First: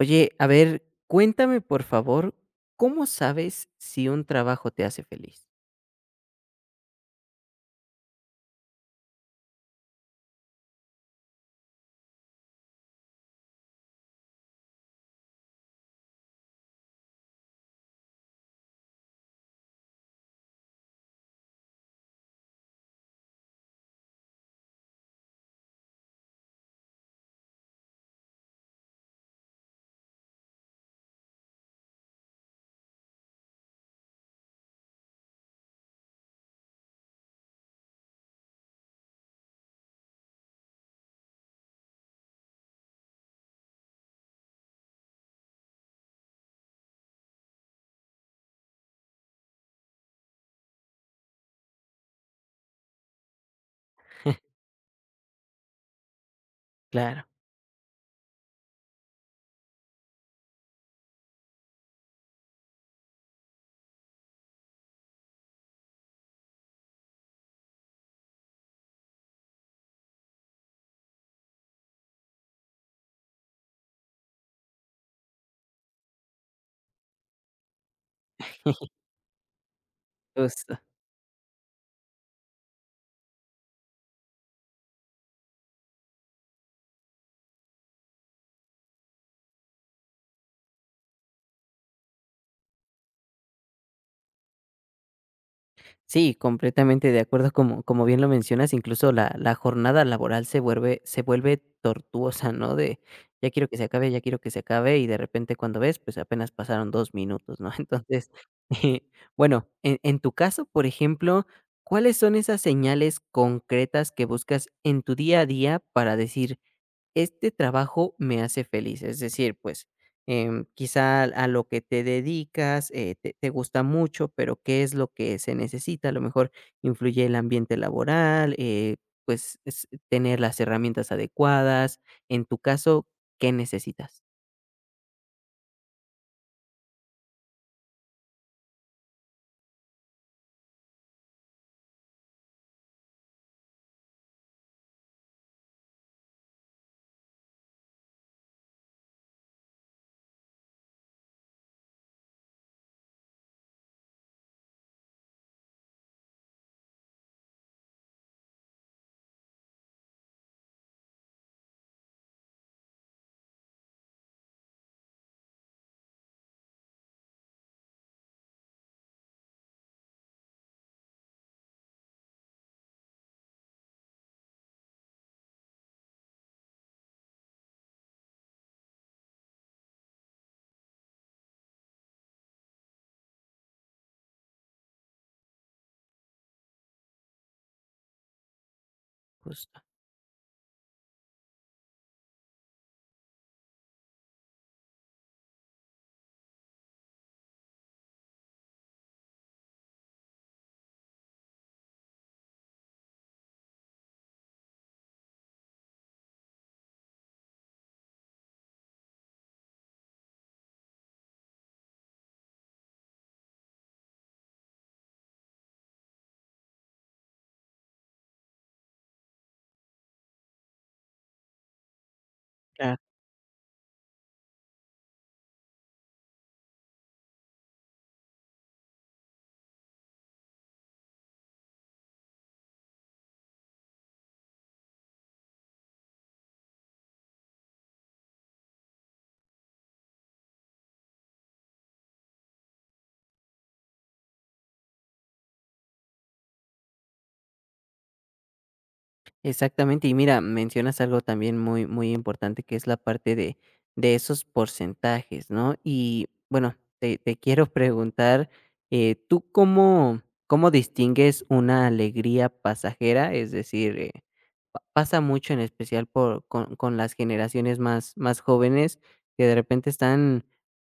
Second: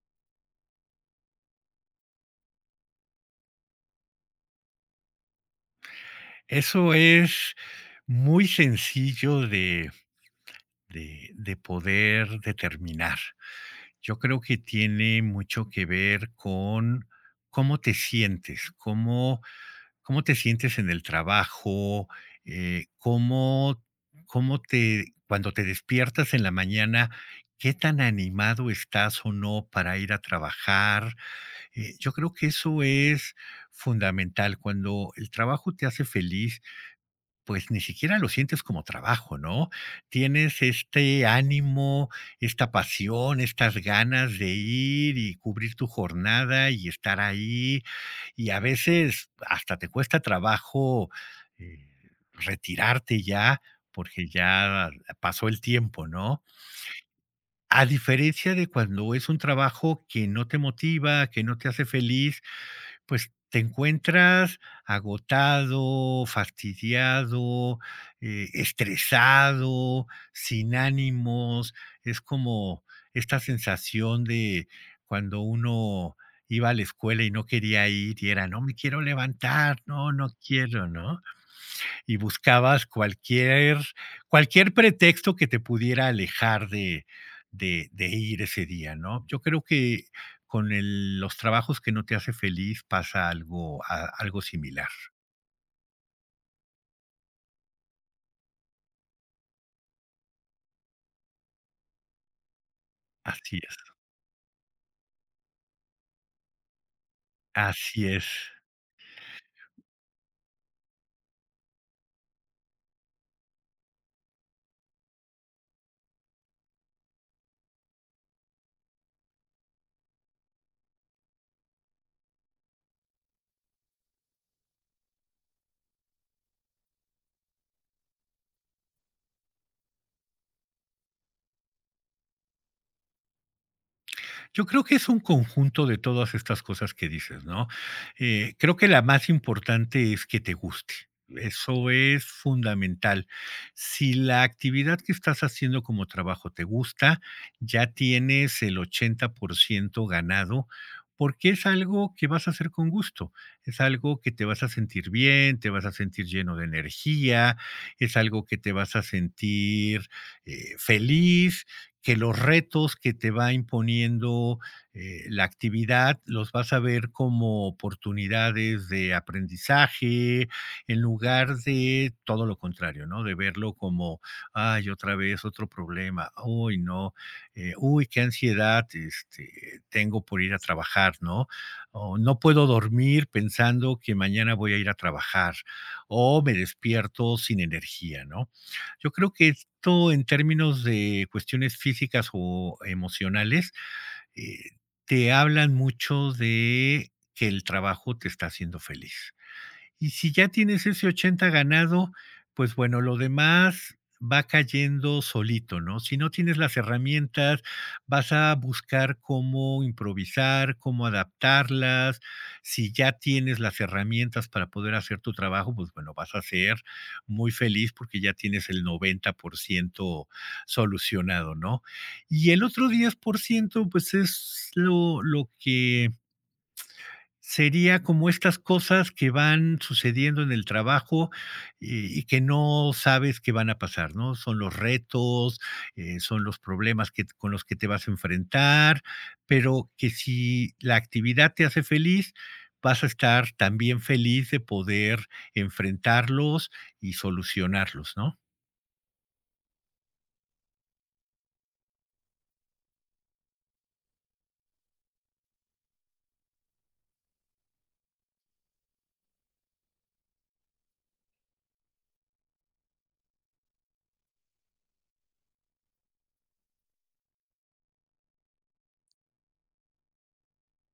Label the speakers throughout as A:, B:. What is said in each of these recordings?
A: Oye, a ver, cuéntame, por favor, ¿cómo sabes si un trabajo te hace feliz?
B: Eso es muy sencillo de poder determinar. Yo creo que tiene mucho que ver con cómo te sientes, cómo te sientes en el trabajo, cómo cómo te cuando te despiertas en la mañana, qué tan animado estás o no para ir a trabajar. Yo creo que eso es fundamental. Cuando el trabajo te hace feliz, pues ni siquiera lo sientes como trabajo, ¿no? Tienes este ánimo, esta pasión, estas ganas de ir y cubrir tu jornada y estar ahí. Y a veces hasta te cuesta trabajo, eh, retirarte ya, porque ya pasó el tiempo, ¿no?
A: Claro.
B: A diferencia de cuando es un trabajo que no te motiva, que no te hace feliz, pues te encuentras agotado, fastidiado, estresado, sin ánimos. Es como esta sensación de cuando uno iba a la escuela y no quería ir y era: "No me quiero levantar, no, no
A: Justo.
B: quiero", ¿no? Y buscabas cualquier pretexto que te pudiera alejar de ir ese día, ¿no? Yo creo que los trabajos que no te hace feliz pasa algo, algo similar.
A: Sí, completamente de acuerdo, como bien lo mencionas, incluso la jornada laboral se vuelve tortuosa, ¿no? De ya
B: Así
A: quiero que
B: es,
A: se acabe, ya quiero que se acabe, y de repente cuando ves, pues apenas pasaron 2 minutos, ¿no?
B: así es.
A: Entonces, bueno, en tu caso, por ejemplo, ¿cuáles son esas señales concretas que buscas en tu día a día para decir: "Este trabajo me hace feliz"? Es decir, pues, quizá a lo que te dedicas, te gusta mucho, pero ¿qué es lo que se necesita? A lo mejor influye el ambiente laboral. Pues, es tener las herramientas adecuadas. En tu caso, ¿qué necesitas?
B: Yo creo que es un conjunto de todas estas cosas que dices, ¿no? Creo que la más importante es que te guste. Eso es fundamental. Si la actividad que estás haciendo como trabajo te gusta, ya tienes el 80% ganado, porque es algo que vas a hacer con gusto, es algo que te vas a sentir bien, te vas a sentir lleno de energía, es algo que te vas a sentir feliz, que los retos que te va imponiendo la actividad los vas a ver como oportunidades de aprendizaje en lugar de todo lo contrario, ¿no? De verlo como: "Ay, otra vez otro problema, uy, no, uy, qué ansiedad este, tengo por ir a trabajar", ¿no? O no puedo dormir pensando que mañana voy a ir a trabajar, o me despierto sin energía, ¿no? Yo creo que
A: Justo.
B: tú, en términos de cuestiones físicas o emocionales, eh, te hablan mucho de que el trabajo te está haciendo feliz. Y si ya tienes ese 80 ganado, pues bueno, lo demás va cayendo solito, ¿no? Si no tienes las herramientas, vas a buscar cómo improvisar, cómo adaptarlas. Si ya tienes las herramientas para poder hacer tu trabajo, pues bueno, vas a ser muy feliz porque ya tienes el 90% solucionado, ¿no? Y el otro 10%, pues es lo que sería como estas cosas que van sucediendo en el trabajo, y que no sabes que van a pasar, ¿no? Son los retos, son los problemas que con los que te vas a enfrentar, pero que si la actividad te hace feliz, vas a estar también feliz de poder enfrentarlos y solucionarlos, ¿no?
A: Exactamente, y mira, mencionas algo también muy, muy importante que es la parte de esos porcentajes, ¿no? Y bueno, te quiero preguntar. ¿Tú cómo distingues una alegría pasajera? Es decir, pasa mucho en especial con las generaciones más, más jóvenes, que de repente están,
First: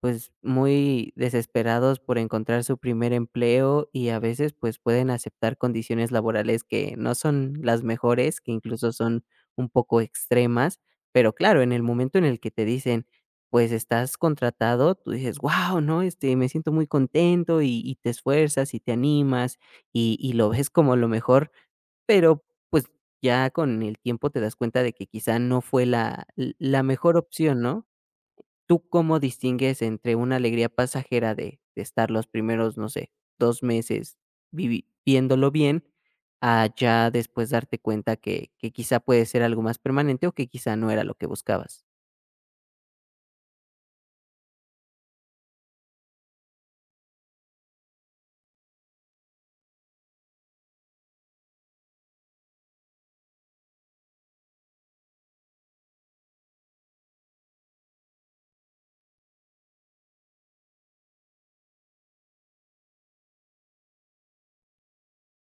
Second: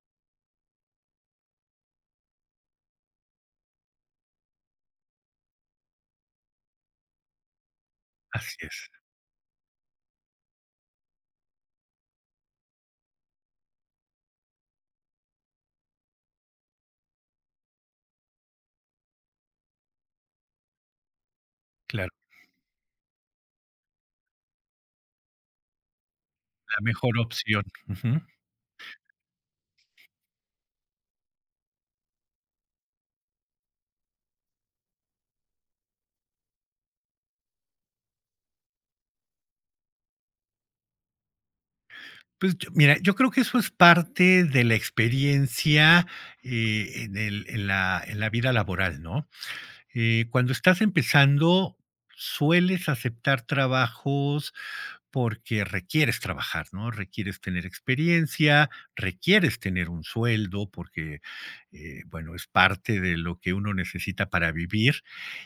A: pues, muy desesperados por encontrar su primer empleo, y a veces, pues, pueden aceptar condiciones laborales que no son las mejores, que
B: Así es,
A: incluso son un poco extremas. Pero claro, en el momento en el que te dicen, pues, estás contratado, tú dices: "Guau, ¿no? Este, me siento muy contento", y te esfuerzas y te animas, y lo ves como lo mejor,
B: claro,
A: pero, pues, ya con el tiempo te das cuenta de que quizá no fue la
B: la
A: la mejor
B: mejor
A: opción,
B: opción.
A: ¿no?
B: Ujú.
A: ¿Tú cómo distingues entre una alegría pasajera de estar los primeros, no sé, 2 meses vivi viéndolo bien, a ya después darte cuenta que quizá puede ser algo más permanente o que quizá no era lo que buscabas?
B: Pues, yo mira, yo creo que eso es parte de la experiencia, en la vida laboral, ¿no? Cuando estás empezando, sueles aceptar trabajos porque requieres trabajar, ¿no? Requieres tener experiencia, requieres tener un sueldo, porque, bueno, es parte de lo que uno necesita para vivir.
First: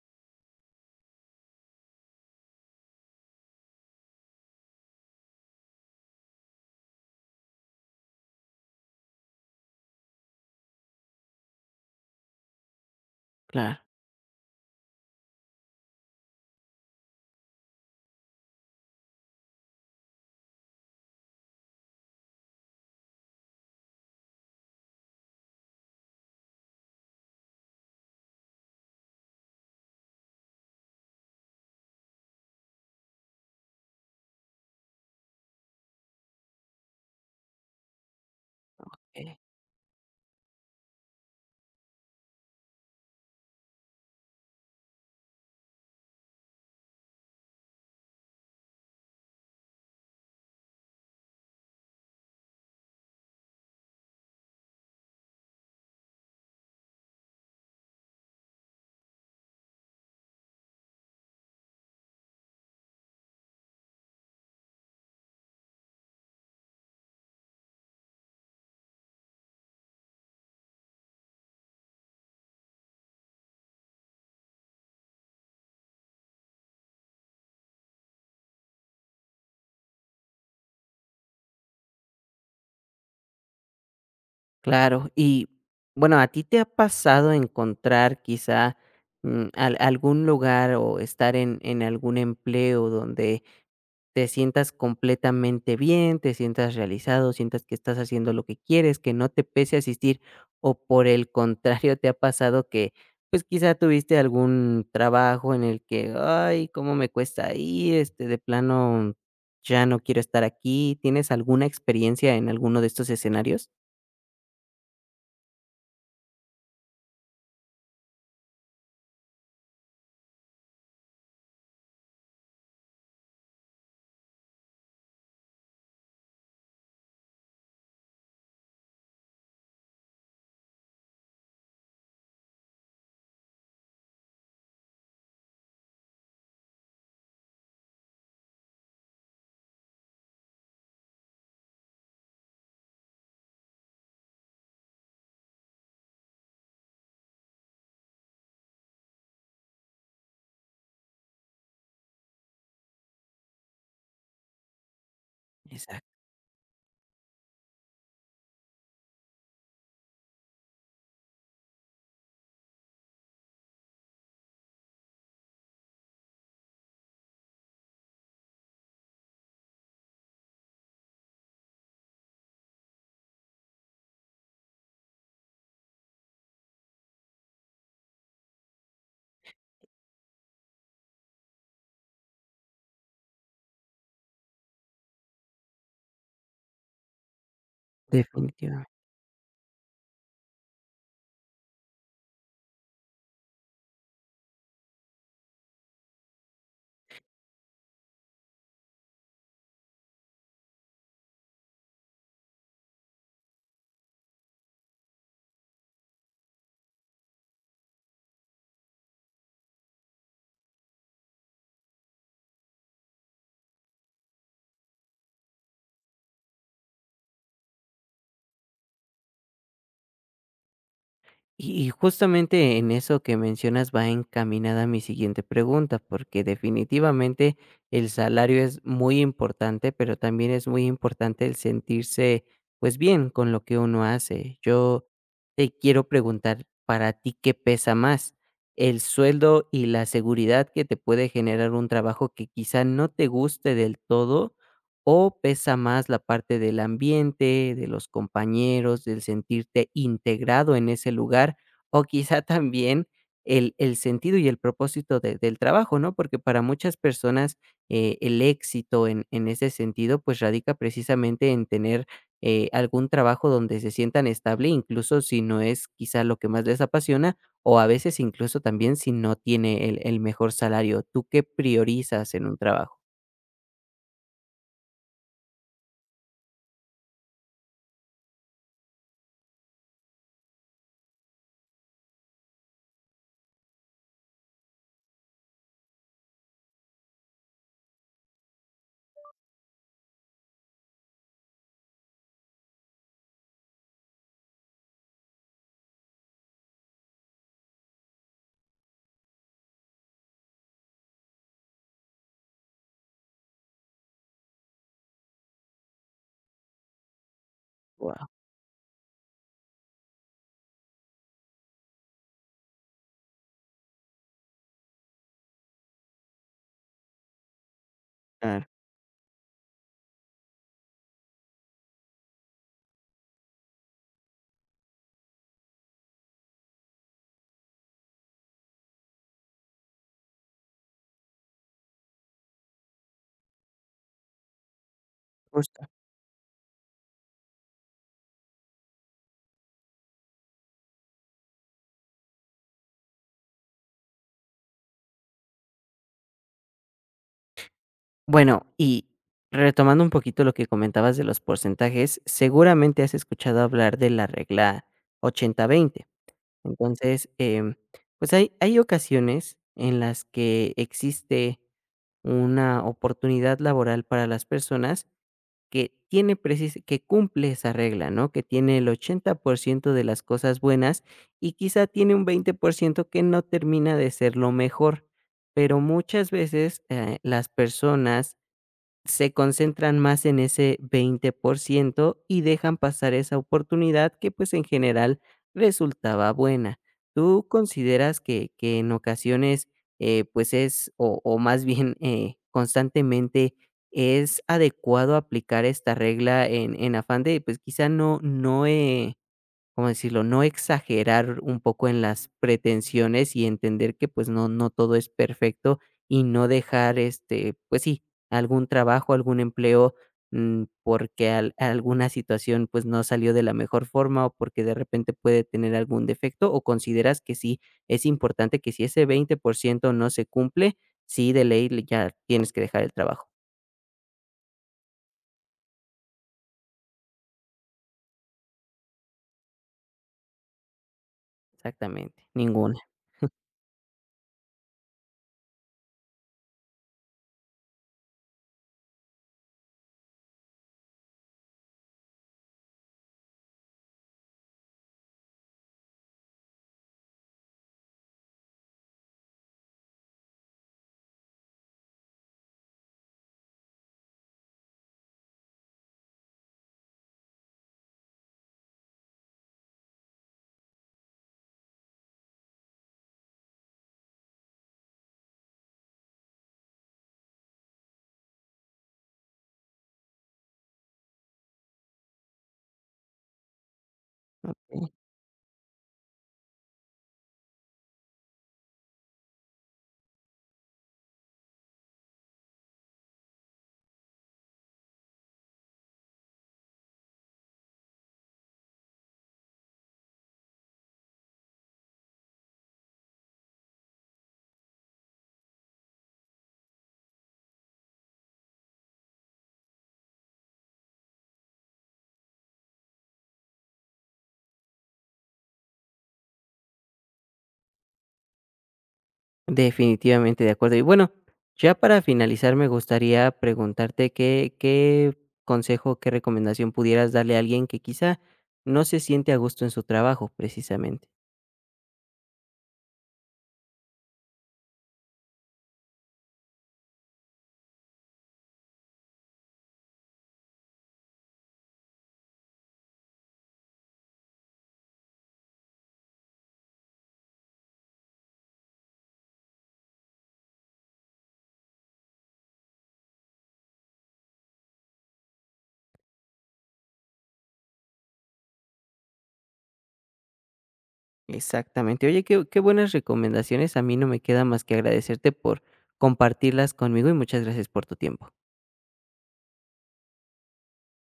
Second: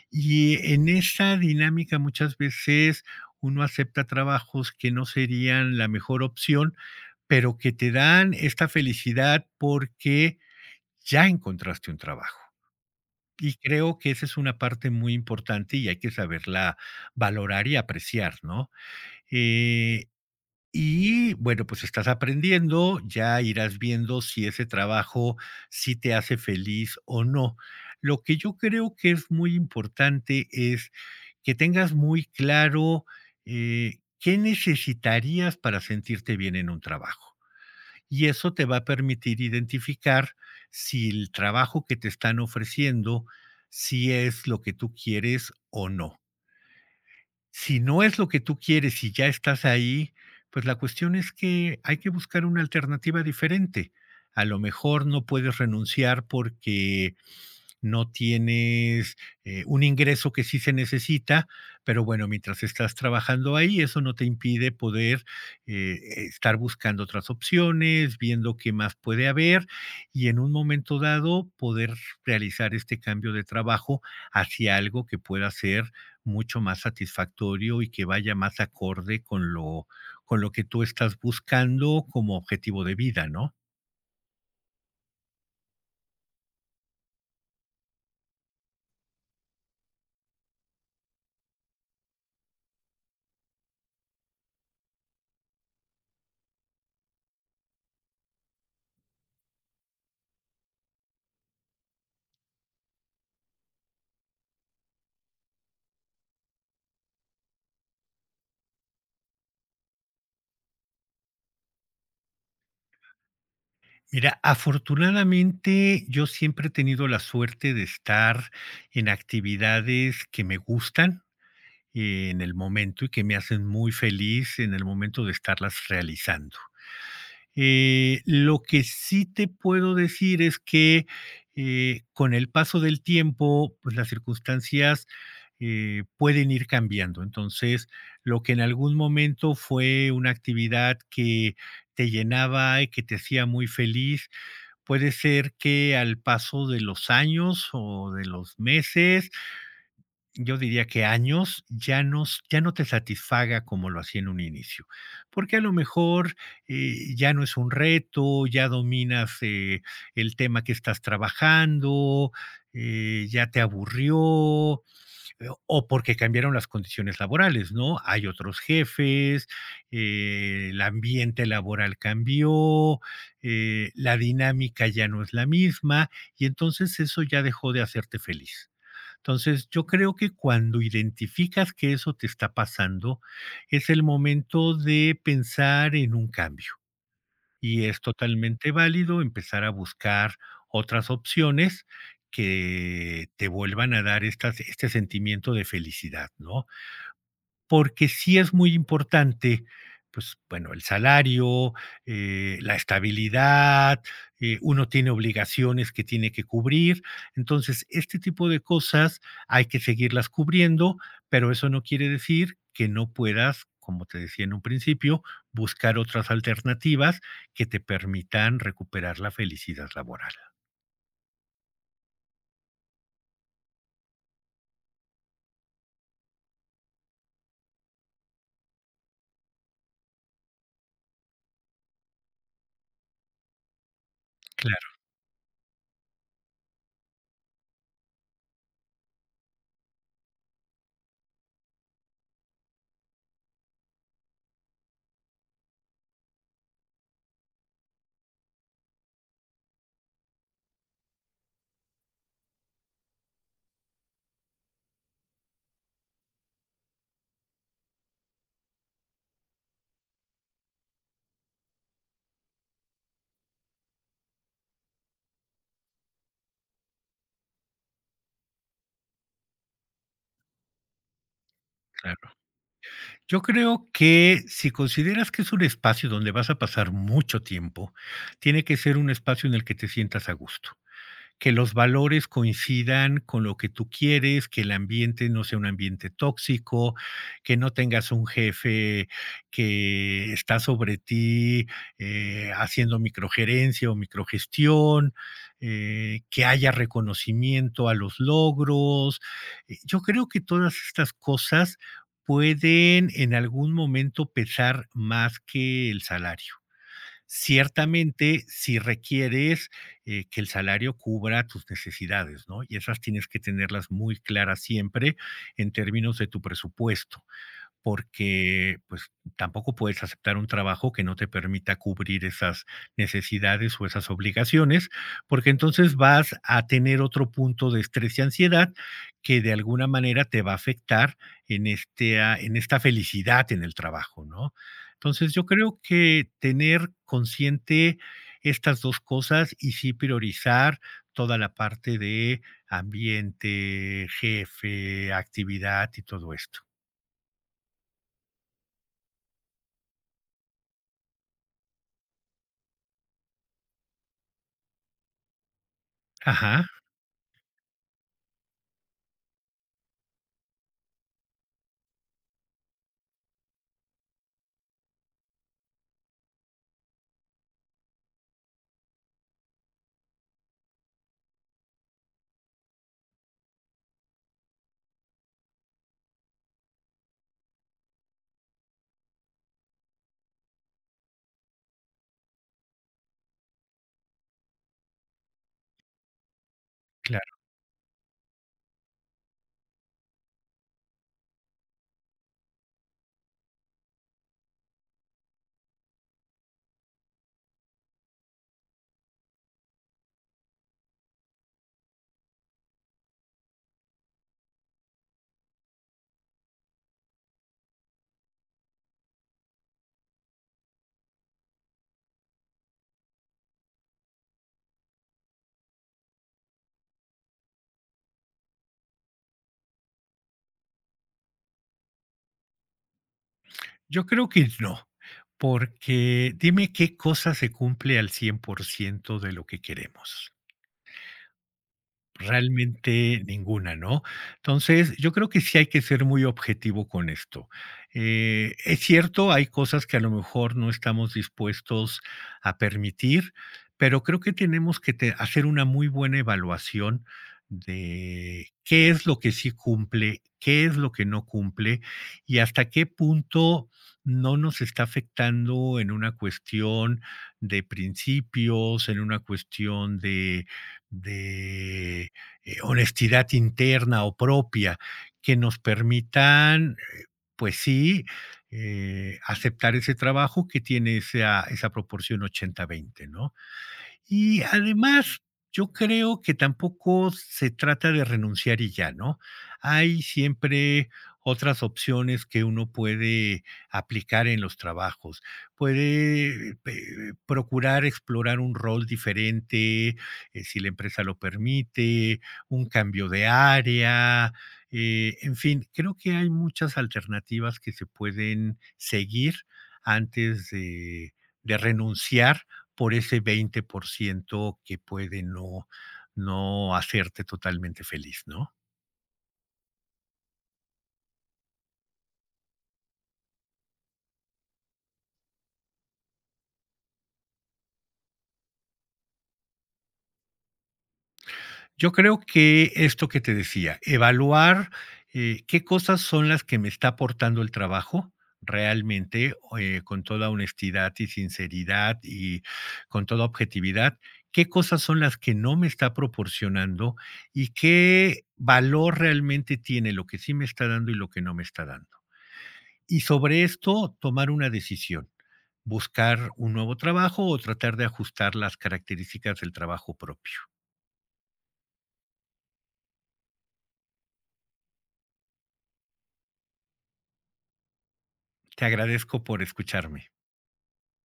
B: Y en esa dinámica muchas veces uno acepta trabajos que no serían la mejor opción, pero que te dan esta felicidad porque ya encontraste un trabajo. Y
A: Claro.
B: creo que esa es una parte muy importante y hay que saberla valorar y apreciar, ¿no? Eh, y bueno, pues estás aprendiendo, ya irás viendo si ese trabajo sí te hace feliz o no. Lo que yo creo que es muy importante es que tengas muy claro qué necesitarías para sentirte bien en un trabajo. Y eso te va a
A: Okey,
B: permitir identificar si el trabajo que te están ofreciendo, si es lo que tú quieres o no. Si no es lo que tú quieres y ya estás ahí, pues la cuestión es que hay que buscar una alternativa diferente. A lo mejor no puedes renunciar porque no tienes un ingreso que sí se necesita, pero bueno, mientras estás trabajando ahí, eso no te impide poder eh, estar buscando otras opciones, viendo qué más puede haber, y en un momento dado poder realizar este cambio de trabajo hacia algo que pueda ser mucho más satisfactorio y que vaya más acorde con lo que tú estás buscando como objetivo de vida, ¿no?
A: claro. Y, bueno, ¿a ti te ha pasado encontrar quizá, al algún lugar o estar en algún empleo donde te sientas completamente bien, te sientas realizado, sientas que estás haciendo lo que quieres, que no te pese asistir? ¿O por el contrario te ha pasado que, pues, quizá tuviste algún trabajo en el que, ay, cómo me cuesta ir, de plano ya no quiero estar aquí? ¿Tienes alguna experiencia en alguno de estos escenarios?
B: Mira, afortunadamente yo siempre he tenido la suerte de estar en actividades que me gustan en el momento, y que me hacen muy feliz en el momento de estarlas realizando. Lo que sí te puedo decir es que con el paso del tiempo, pues las circunstancias pueden ir cambiando. Entonces, lo que en algún momento fue una actividad que te llenaba y que te hacía muy feliz, puede ser que al paso de los años o de los meses, yo diría que años, ya no te satisfaga como lo hacía en un inicio. Porque a lo
A: Exacto.
B: mejor, ya no es un reto, ya dominas, el tema que estás trabajando, ya te aburrió, o porque cambiaron las condiciones laborales, ¿no? Hay otros jefes, el ambiente laboral cambió, la dinámica ya no es la misma, y entonces eso ya dejó de hacerte feliz. Entonces, yo creo que cuando identificas que eso te está pasando, es el momento de pensar en un cambio. Y es totalmente
A: Definitivamente.
B: válido empezar a buscar otras opciones que te vuelvan a dar estas este sentimiento de felicidad, ¿no? Porque sí es muy importante, pues bueno, el salario, la estabilidad, uno tiene obligaciones que tiene que cubrir. Entonces, este tipo de cosas hay que seguirlas cubriendo, pero eso no quiere decir que no puedas, como te decía en un principio, buscar otras alternativas que te permitan recuperar la felicidad laboral.
A: Y justamente en eso que mencionas va encaminada mi siguiente pregunta, porque definitivamente el salario es muy importante, pero también es muy importante el sentirse, pues, bien con lo que uno hace.
B: Claro,
A: Yo te quiero preguntar, para ti, ¿qué pesa más? ¿El sueldo y la seguridad que te puede generar un trabajo que quizá no te guste del todo? ¿O pesa más la parte del ambiente, de los compañeros, del sentirte integrado en ese lugar? O quizá también el sentido y el propósito de del trabajo, ¿no? Porque para muchas personas, el éxito en ese sentido, pues, radica precisamente en tener, algún trabajo donde se sientan estable, incluso si no es quizá lo que más les apasiona, o a veces incluso también si no tiene el mejor salario. ¿Tú qué
B: claro.
A: priorizas en un trabajo?
B: Yo creo que si consideras que es un espacio donde vas a pasar mucho tiempo, tiene que ser un espacio en el que te sientas a gusto, que los valores coincidan con lo que tú quieres, que el ambiente no sea un ambiente tóxico, que no tengas un jefe que está sobre ti haciendo microgerencia o microgestión, que haya reconocimiento a los logros. Yo creo que todas estas cosas pueden en algún momento pesar más que el salario,
A: Guau,
B: ciertamente si requieres que el salario cubra tus necesidades, ¿no? Y esas tienes que tenerlas muy claras siempre en términos de tu presupuesto,
A: claro.
B: porque pues tampoco puedes aceptar un trabajo que no te permita cubrir esas necesidades o esas obligaciones, porque entonces vas a tener otro punto de estrés y ansiedad que de alguna manera te va a afectar en esta felicidad en el trabajo, ¿no? Entonces yo creo que tener consciente estas dos cosas y sí priorizar toda la parte de ambiente, jefe, actividad y todo esto.
A: Bueno, y retomando un poquito lo que comentabas de los porcentajes, seguramente has escuchado hablar de la regla 80-20.
B: Ajá.
A: Entonces, pues hay ocasiones en las que existe una oportunidad laboral para las personas que cumple esa regla, ¿no? Que tiene el 80% de las cosas buenas y quizá tiene un 20% que no termina de ser lo mejor, pero muchas veces las personas se concentran más en ese 20% y dejan pasar esa oportunidad que, pues, en general resultaba buena.
B: Claro,
A: ¿Tú consideras que en ocasiones, pues, es o más bien, constantemente es adecuado aplicar esta regla en afán de, pues, quizá no, ¿cómo decirlo? No exagerar un poco en las pretensiones y entender que, pues, no, no todo es perfecto, y no dejar, pues, sí, algún trabajo, algún empleo, porque, alguna situación, pues, no salió de la mejor forma, o porque de repente puede tener algún defecto. ¿O consideras que sí es importante que si ese 20% no se cumple, sí de ley ya tienes que dejar el trabajo?
B: yo creo que no, porque dime qué cosa se cumple al 100% de lo que queremos.
A: Exactamente, ninguna.
B: Realmente ninguna, ¿no? Entonces, yo creo que sí hay que ser muy objetivo con esto. Es cierto, hay cosas que a lo mejor no estamos dispuestos a permitir, pero creo que tenemos que hacer una muy buena evaluación de qué es lo que sí cumple, qué es lo que no cumple, y hasta qué punto no nos está afectando en una cuestión de principios, en una cuestión de honestidad interna o propia, que nos permitan, pues sí, aceptar ese trabajo que tiene esa proporción 80/20, ¿no? Y
A: ¿No?
B: además, yo creo que tampoco se trata de renunciar y ya, ¿no? Hay siempre otras opciones que uno puede aplicar en los trabajos. Puede procurar explorar un rol diferente, si la empresa lo permite, un cambio de área, en fin, creo que hay muchas alternativas que se pueden seguir antes de renunciar por ese 20% que puede no hacerte totalmente feliz, ¿no?
A: Definitivamente, de acuerdo. Y bueno, ya para finalizar, me gustaría preguntarte qué consejo, qué recomendación pudieras darle a alguien que quizá no se siente a gusto en su trabajo, precisamente.
B: Yo creo que esto que te decía, evaluar qué cosas son las que me está aportando el trabajo realmente, con toda honestidad y sinceridad, y con toda objetividad, qué cosas son las que no me está proporcionando, y qué valor realmente tiene lo que sí me está dando y lo que no me está dando. Y sobre esto, tomar una decisión: buscar un nuevo trabajo o tratar de ajustar las características del trabajo propio.
A: Exactamente. Oye, qué buenas recomendaciones. A mí no me queda más que agradecerte por compartirlas conmigo y muchas gracias por tu tiempo.
B: Te agradezco por escucharme.